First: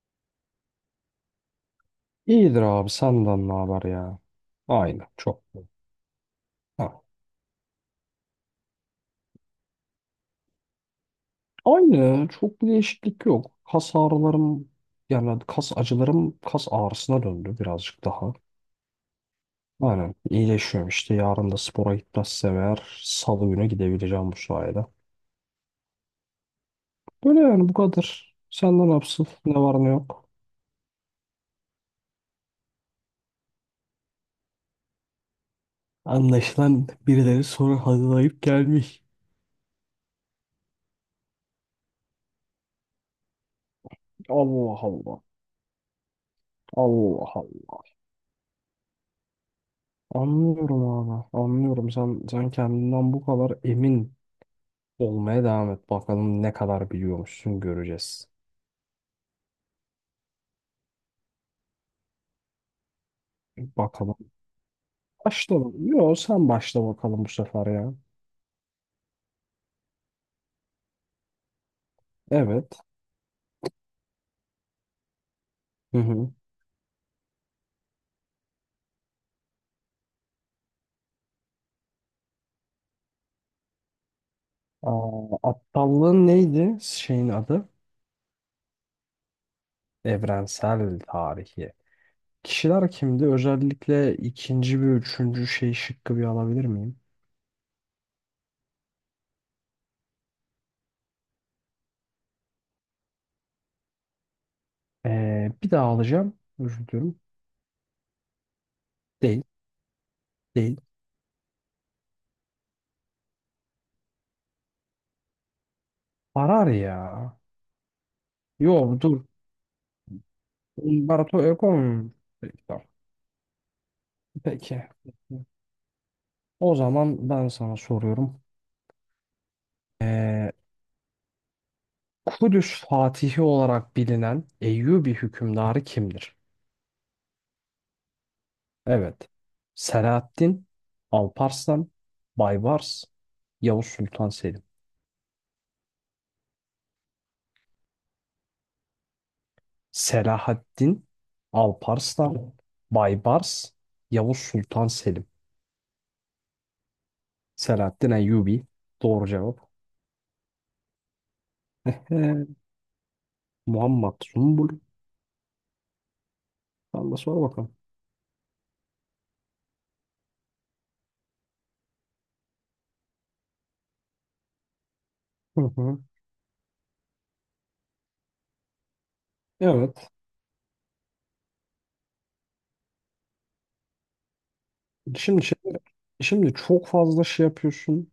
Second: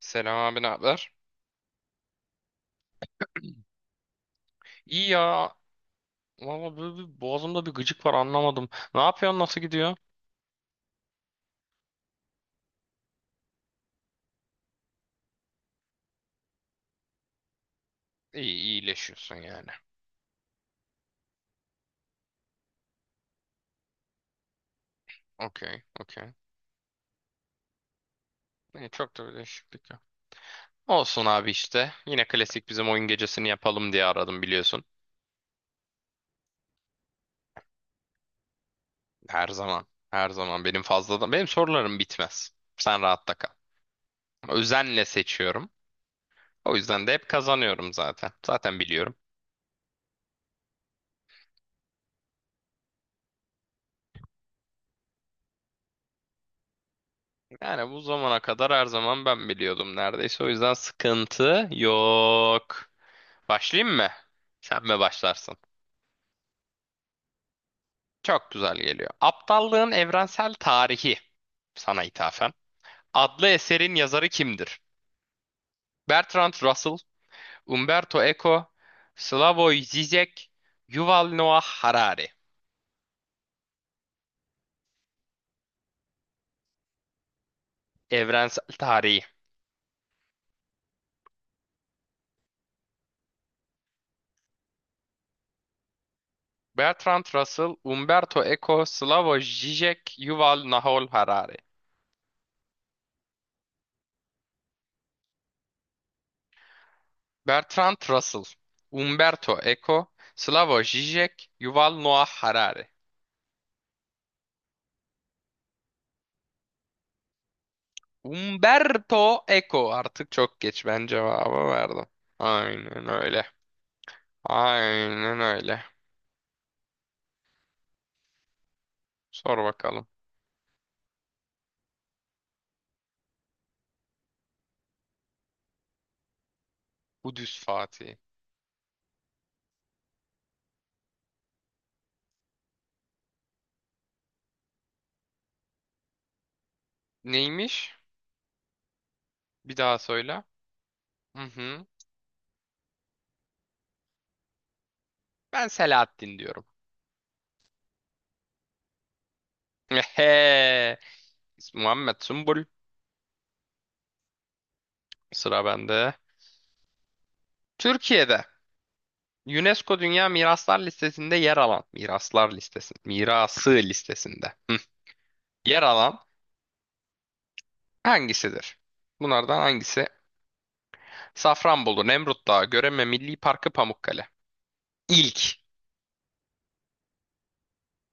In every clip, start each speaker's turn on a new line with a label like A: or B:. A: Selam abi, ne haber?
B: İyidir abi, senden ne haber ya? Aynı
A: İyi
B: çok.
A: ya. Valla böyle
B: Ha.
A: bir boğazımda bir gıcık var, anlamadım. Ne yapıyorsun, nasıl gidiyor?
B: Aynı çok, bir değişiklik yok. Kas ağrılarım, yani kas acılarım kas ağrısına döndü birazcık daha.
A: İyi, iyileşiyorsun yani.
B: Aynen, iyileşiyorum işte. Yarın da spora gitmezsem eğer salı günü gidebileceğim bu sayede.
A: Okey, okey.
B: Böyle yani, bu kadar. Senden
A: İyi,
B: ne
A: çok
B: yapsın?
A: da bir
B: Ne var ne
A: değişiklik yok.
B: yok?
A: Olsun abi işte. Yine klasik bizim oyun gecesini yapalım diye aradım, biliyorsun.
B: Anlaşılan birileri soru hazırlayıp gelmiş.
A: Her zaman. Her zaman benim fazladan. Benim sorularım bitmez. Sen rahatta kal.
B: Allah
A: Özenle
B: Allah.
A: seçiyorum. O yüzden de hep
B: Allah Allah.
A: kazanıyorum zaten. Zaten biliyorum.
B: Anlıyorum abi. Anlıyorum. Sen kendinden bu kadar emin olmaya devam et. Bakalım ne kadar biliyormuşsun,
A: Yani bu
B: göreceğiz.
A: zamana kadar her zaman ben biliyordum neredeyse. O yüzden sıkıntı yok. Başlayayım mı?
B: Bakalım.
A: Sen mi başlarsın?
B: Başla. Yo, sen başla bakalım bu sefer ya.
A: Çok güzel geliyor. Aptallığın Evrensel Tarihi sana ithafen.
B: Evet.
A: Adlı eserin yazarı kimdir?
B: Hı hı.
A: Bertrand Russell, Umberto Eco, Slavoj Zizek, Yuval Noah Harari.
B: Aa, aptallığın neydi? Şeyin adı?
A: Evrensel Tarihi.
B: Evrensel tarihi. Kişiler kimdi? Özellikle ikinci ve üçüncü şey şıkkı bir alabilir miyim?
A: Bertrand Russell, Umberto Eco, Slavoj Zizek, Yuval Noah Harari.
B: Bir daha alacağım. Özür diliyorum.
A: Bertrand Russell,
B: Değil.
A: Umberto Eco,
B: Değil.
A: Slavoj Zizek, Yuval Noah Harari.
B: Arar ya. Yo dur.
A: Umberto Eco. Artık çok geç, ben
B: Umberto Eco
A: cevabı verdim.
B: mu? Peki, tamam.
A: Aynen öyle.
B: Peki.
A: Aynen öyle.
B: O zaman ben sana soruyorum.
A: Sor bakalım.
B: Ee, Kudüs Fatihi olarak bilinen Eyyubi hükümdarı kimdir?
A: Kudüs Fatih.
B: Evet. Selahaddin, Alparslan, Baybars, Yavuz Sultan Selim.
A: Neymiş? Bir daha söyle.
B: Selahaddin,
A: Hı hı.
B: Alparslan, Baybars, Yavuz Sultan Selim.
A: Ben Selahattin diyorum.
B: Selahaddin Eyyubi. Doğru cevap.
A: Ehe. Muhammed
B: Ehe,
A: Sümbül.
B: Muhammed Zumbul.
A: Sıra bende.
B: Allah de, sor bakalım.
A: Türkiye'de UNESCO Dünya Miraslar Listesi'nde yer alan miraslar listesi, mirası listesinde hı,
B: Hı
A: yer
B: hı.
A: alan hangisidir? Bunlardan hangisi
B: Evet.
A: Safranbolu, Nemrut Dağı, Göreme Milli Parkı, Pamukkale.
B: Şimdi
A: İlk,
B: şey, şimdi çok fazla şey yapıyorsun.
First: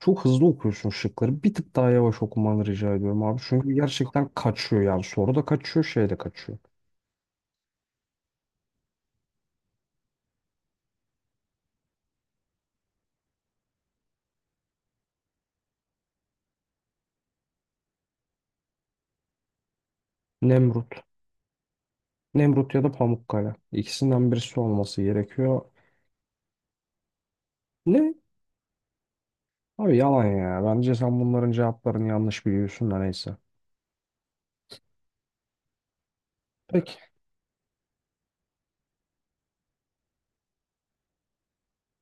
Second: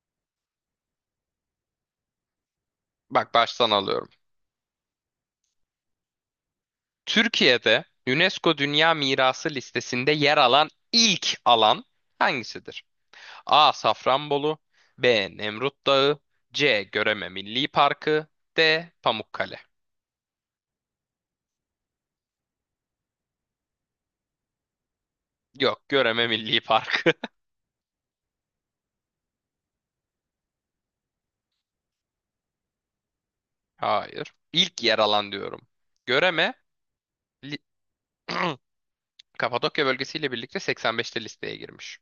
B: Çok hızlı okuyorsun şıkları. Bir tık daha yavaş okumanı rica ediyorum
A: bak
B: abi.
A: baştan
B: Çünkü
A: alıyorum.
B: gerçekten kaçıyor yani. Soru da kaçıyor, şey de kaçıyor.
A: Türkiye'de UNESCO Dünya Mirası listesinde yer alan ilk alan hangisidir? A. Safranbolu, B. Nemrut Dağı, C. Göreme Milli Parkı, D. Pamukkale.
B: Nemrut. Nemrut ya da Pamukkale. İkisinden birisi olması gerekiyor.
A: Yok, Göreme Milli Parkı.
B: Ne? Abi yalan ya. Bence sen bunların cevaplarını yanlış biliyorsun da neyse.
A: Hayır. İlk yer alan diyorum. Göreme
B: Peki.
A: li- Kapadokya bölgesiyle birlikte 85'te listeye girmiş.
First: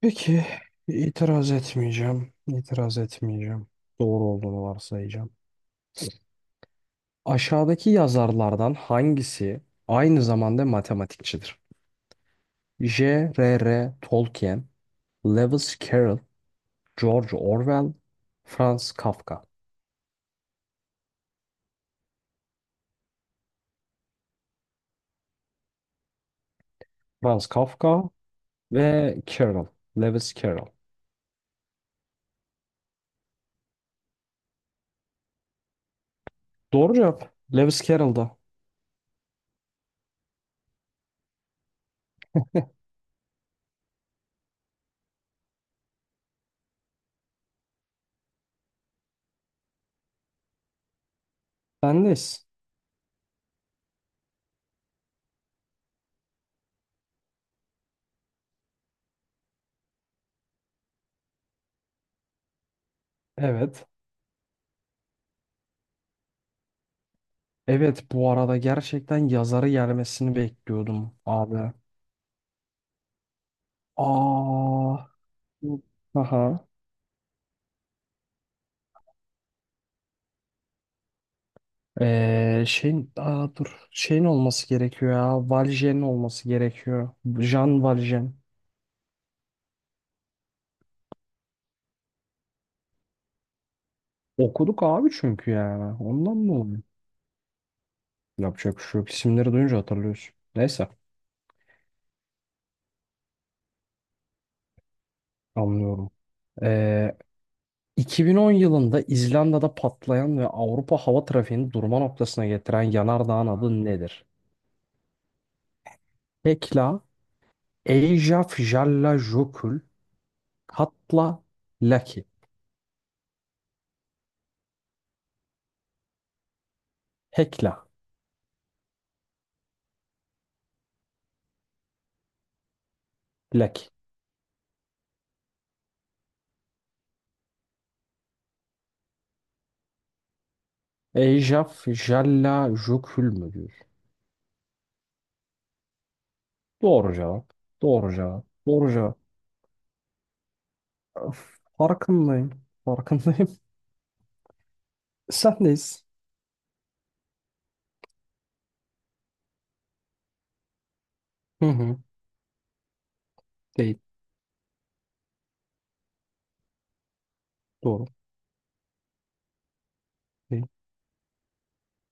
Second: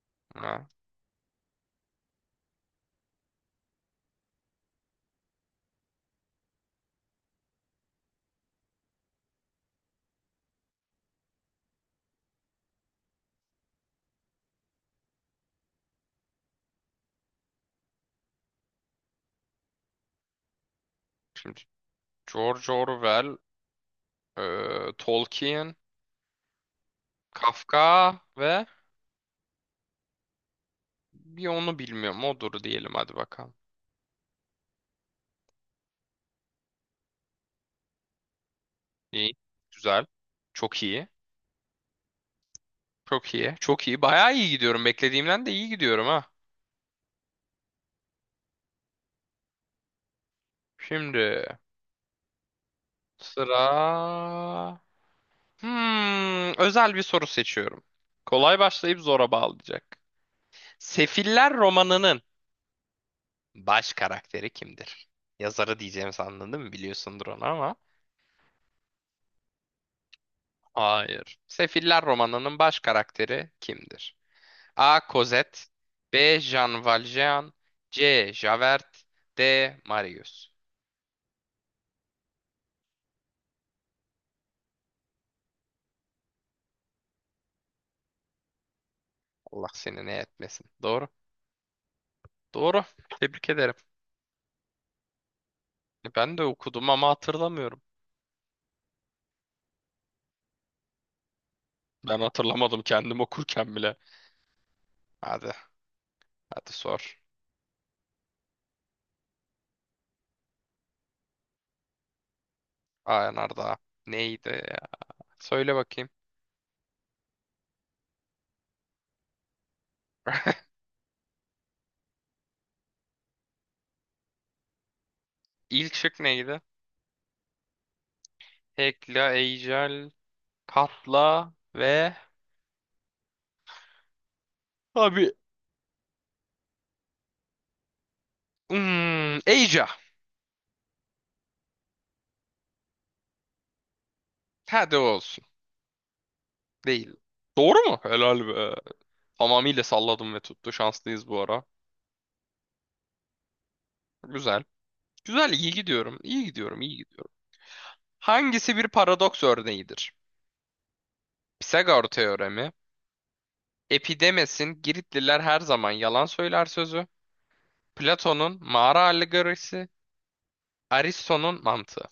B: Peki.
A: Ha.
B: İtiraz etmeyeceğim. İtiraz etmeyeceğim. Doğru olduğunu varsayacağım. Aşağıdaki yazarlardan hangisi aynı zamanda matematikçidir? J.R.R. Tolkien, Lewis Carroll, George Orwell, Franz Kafka.
A: Şimdi George Orwell, Tolkien,
B: Franz Kafka
A: Kafka ve
B: ve Carroll. Lewis Carroll.
A: bir onu bilmiyorum. Odur diyelim, hadi bakalım.
B: Doğru cevap. Lewis Carroll'da.
A: İyi. Güzel. Çok iyi. Çok iyi. Çok iyi. Bayağı iyi gidiyorum. Beklediğimden de iyi gidiyorum ha. Şimdi
B: Bendeyiz.
A: sıra... Hmm, özel bir soru seçiyorum. Kolay başlayıp zora bağlayacak. Sefiller romanının
B: Evet.
A: baş karakteri kimdir? Yazarı diyeceğim sandın değil mi? Biliyorsundur onu ama.
B: Evet bu arada gerçekten yazarı gelmesini bekliyordum
A: Hayır.
B: abi.
A: Sefiller romanının baş karakteri kimdir?
B: Aa.
A: A. Cosette, B.
B: Aha.
A: Jean Valjean, C. Javert, D. Marius.
B: Dur, şeyin olması gerekiyor ya, Valjean'in olması gerekiyor. Jean Valjean.
A: Allah seni ne etmesin. Doğru. Doğru. Tebrik ederim.
B: Okuduk abi, çünkü yani
A: E,
B: ondan
A: ben de
B: mı oluyor?
A: okudum ama hatırlamıyorum.
B: Yapacak bir şey yok. İsimleri duyunca hatırlıyorsun, neyse.
A: Ben hatırlamadım kendim okurken bile. Hadi.
B: Anlıyorum.
A: Hadi sor.
B: Ee, 2010 yılında İzlanda'da patlayan ve Avrupa hava trafiğini durma noktasına getiren
A: Aa
B: yanardağın
A: Narda.
B: adı nedir?
A: Neydi ya? Söyle bakayım.
B: Hekla, Eyjafjallajökull, Katla, Laki.
A: İlk şık neydi?
B: Hekla,
A: Hekla, Ejel, Katla ve...
B: Laki.
A: Abi. Hmm, Eyca.
B: Eyjafjallajökull mü diyor?
A: Hadi olsun. Değil.
B: Doğru cevap.
A: Doğru mu?
B: Doğru
A: Helal
B: cevap.
A: be.
B: Doğru cevap.
A: Tamamıyla salladım ve tuttu. Şanslıyız bu
B: Öf,
A: ara.
B: farkındayım. Farkındayım.
A: Güzel. Güzel, iyi
B: Sendeyiz.
A: gidiyorum. İyi gidiyorum, iyi gidiyorum. Hangisi bir paradoks örneğidir?
B: Hı hı.
A: Pisagor teoremi,
B: Değil.
A: Epidemes'in Giritliler her zaman yalan söyler sözü,
B: Doğru.
A: Platon'un mağara alegorisi,
B: Değil.
A: Aristo'nun mantığı.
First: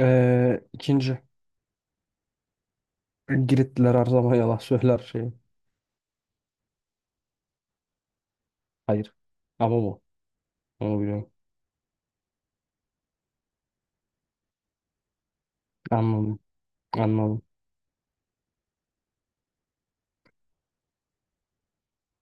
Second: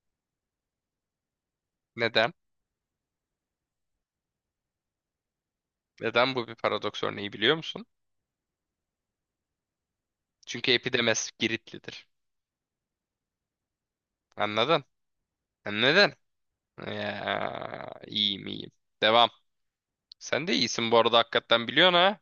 B: İkinci.
A: Neden?
B: Giritliler her zaman yalan söyler şey.
A: Neden bu bir paradoks örneği, biliyor musun?
B: Hayır. Ama bu.
A: Çünkü
B: Onu biliyorum.
A: Epidemes Giritlidir. Anladın? Neden?
B: Anladım. Anladım.
A: Ya, iyiyim iyiyim. Devam. Sen de iyisin bu arada, hakikaten biliyorsun ha.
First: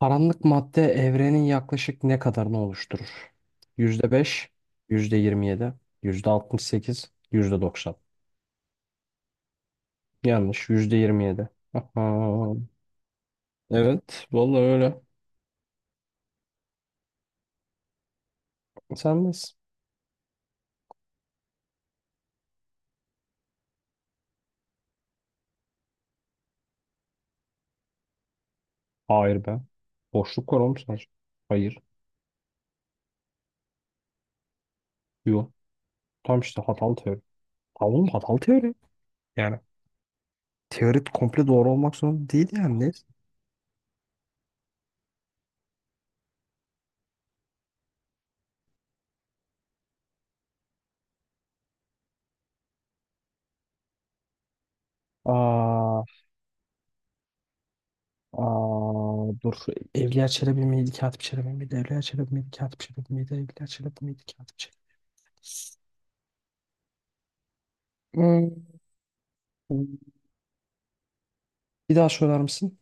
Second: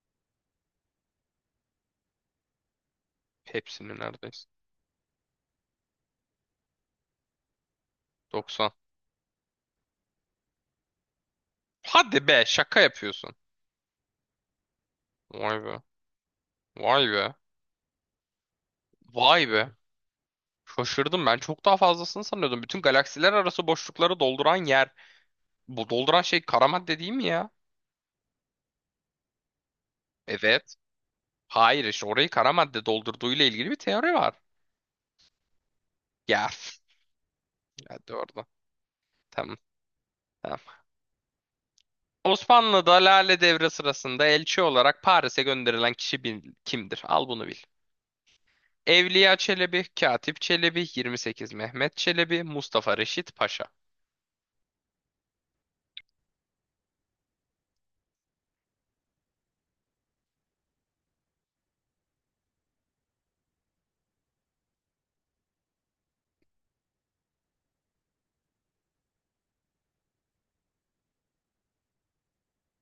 B: Karanlık madde evrenin yaklaşık ne kadarını oluşturur? Yüzde
A: Hepsini neredeyse.
B: yüzde yüzde beş, yirmi yedi, yüzde altmış sekiz, yüzde doksan.
A: 90.
B: Yanlış. Yüzde yirmi yedi.
A: Hadi be,
B: Aha.
A: şaka yapıyorsun.
B: Evet. Vallahi öyle.
A: Vay be. Vay be.
B: Sen
A: Vay
B: nesin?
A: be. Şaşırdım ben. Çok daha fazlasını sanıyordum. Bütün galaksiler arası boşlukları dolduran yer. Bu dolduran şey kara madde değil mi ya?
B: Hayır be. Boşluk var
A: Evet.
B: oğlum sadece. Hayır.
A: Hayır, işte orayı kara madde doldurduğuyla ilgili bir teori var.
B: Yok. Tam
A: Ya.
B: işte
A: Üf.
B: hatalı teori. Tamam oğlum,
A: Hadi
B: hatalı
A: orada.
B: teori.
A: Tamam.
B: Yani
A: Tamam.
B: teori komple doğru olmak zorunda değil yani.
A: Osmanlı'da
B: Neyse.
A: Lale Devri sırasında elçi olarak Paris'e gönderilen kişi kimdir? Al bunu bil. Evliya Çelebi, Katip Çelebi, 28 Mehmet Çelebi, Mustafa Reşit Paşa.
B: Aa. Aa, dur. Evliya Çelebi miydi? Katip Çelebi miydi? Evliya Çelebi miydi? Katip Çelebi miydi? Evliya Çelebi miydi? Katip Çelebi. Hmm. Bir daha söyler misin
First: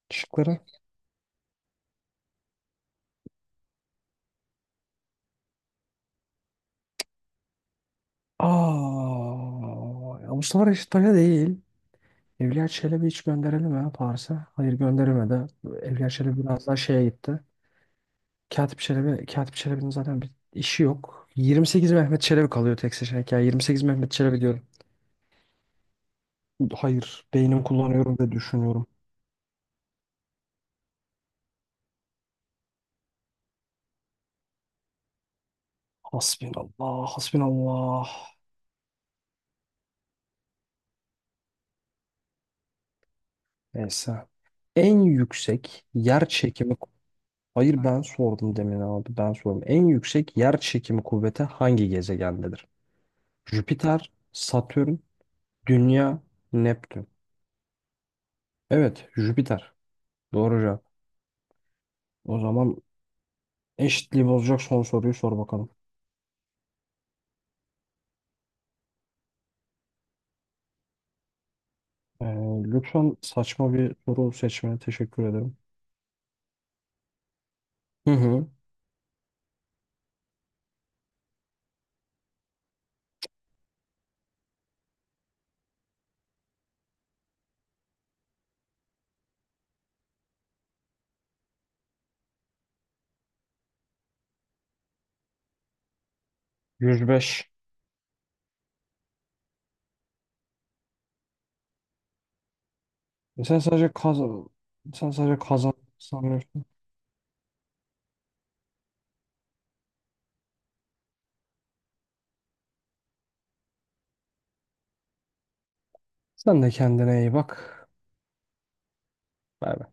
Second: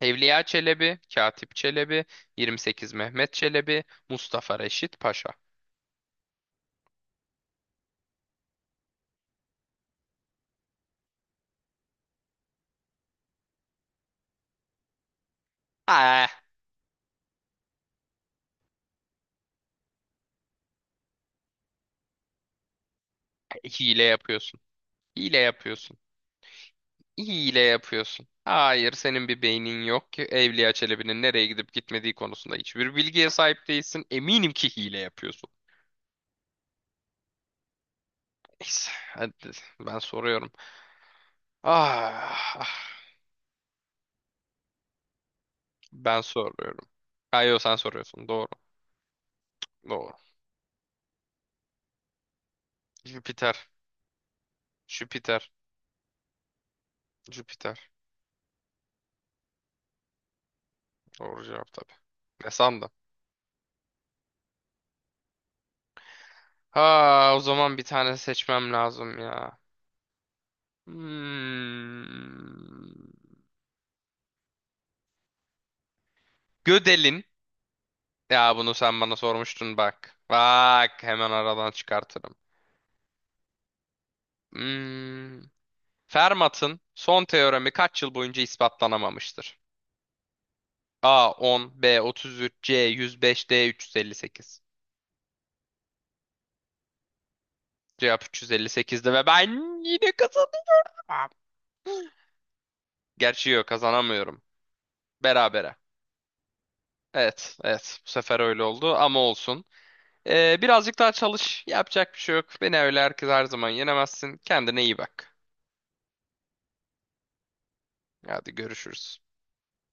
A: Evliya
B: şıkları?
A: Çelebi, Katip Çelebi, 28 Mehmet Çelebi, Mustafa Reşit Paşa.
B: Aa, ya Mustafa Reşit Paşa değil. Evliya Çelebi hiç gönderelim mi Paris'e? Hayır, gönderilmedi. Evliya
A: Ah,
B: Çelebi biraz daha şeye gitti. Katip Çelebi, Katip Çelebi'nin zaten bir işi yok. Yirmi sekiz Mehmet Çelebi kalıyor tek seçenek ya. Yirmi sekiz
A: hile
B: Mehmet Çelebi
A: yapıyorsun.
B: diyorum.
A: Hile yapıyorsun.
B: Hayır,
A: Hile
B: beynim kullanıyorum
A: yapıyorsun.
B: ve düşünüyorum.
A: Hayır, senin bir beynin yok ki. Evliya Çelebi'nin nereye gidip gitmediği konusunda hiçbir bilgiye sahip değilsin. Eminim ki hile yapıyorsun.
B: Hasbinallah, hasbinallah.
A: Neyse, hadi ben soruyorum. Ah, ah,
B: Neyse. En yüksek
A: ben
B: yer çekimi.
A: soruyorum. Hayır, sen
B: Hayır ben
A: soruyorsun. Doğru.
B: sordum demin abi, ben sordum. En
A: Doğru.
B: yüksek yer çekimi kuvveti hangi gezegendedir?
A: Jüpiter.
B: Jüpiter, Satürn,
A: Jüpiter.
B: Dünya, Neptün.
A: Jüpiter.
B: Evet, Jüpiter. Doğru cevap.
A: Doğru cevap tabii.
B: O
A: Ne
B: zaman
A: sandın?
B: eşitliği bozacak son soruyu sor bakalım.
A: Ha, o zaman bir tane seçmem lazım ya.
B: Ee,
A: Hmm.
B: lütfen saçma bir soru seçmene teşekkür ederim.
A: Gödel'in.
B: Hı hı.
A: Ya bunu sen bana sormuştun bak. Bak hemen aradan çıkartırım. Hmm. Fermat'ın son teoremi kaç yıl boyunca ispatlanamamıştır? A 10, B 33, C 105, D 358.
B: 105.
A: Cevap 358'di ve ben yine kazanıyorum. Gerçi
B: Sen
A: yok,
B: sadece kaz
A: kazanamıyorum.
B: Sen sadece kazan
A: Berabere.
B: sanıyorsun.
A: Evet, evet. Bu sefer öyle oldu ama olsun. Birazcık daha çalış. Yapacak bir şey yok. Beni öyle herkes her zaman yenemezsin. Kendine iyi bak.
B: Sen de kendine iyi bak.
A: Hadi görüşürüz.
B: Bay bay.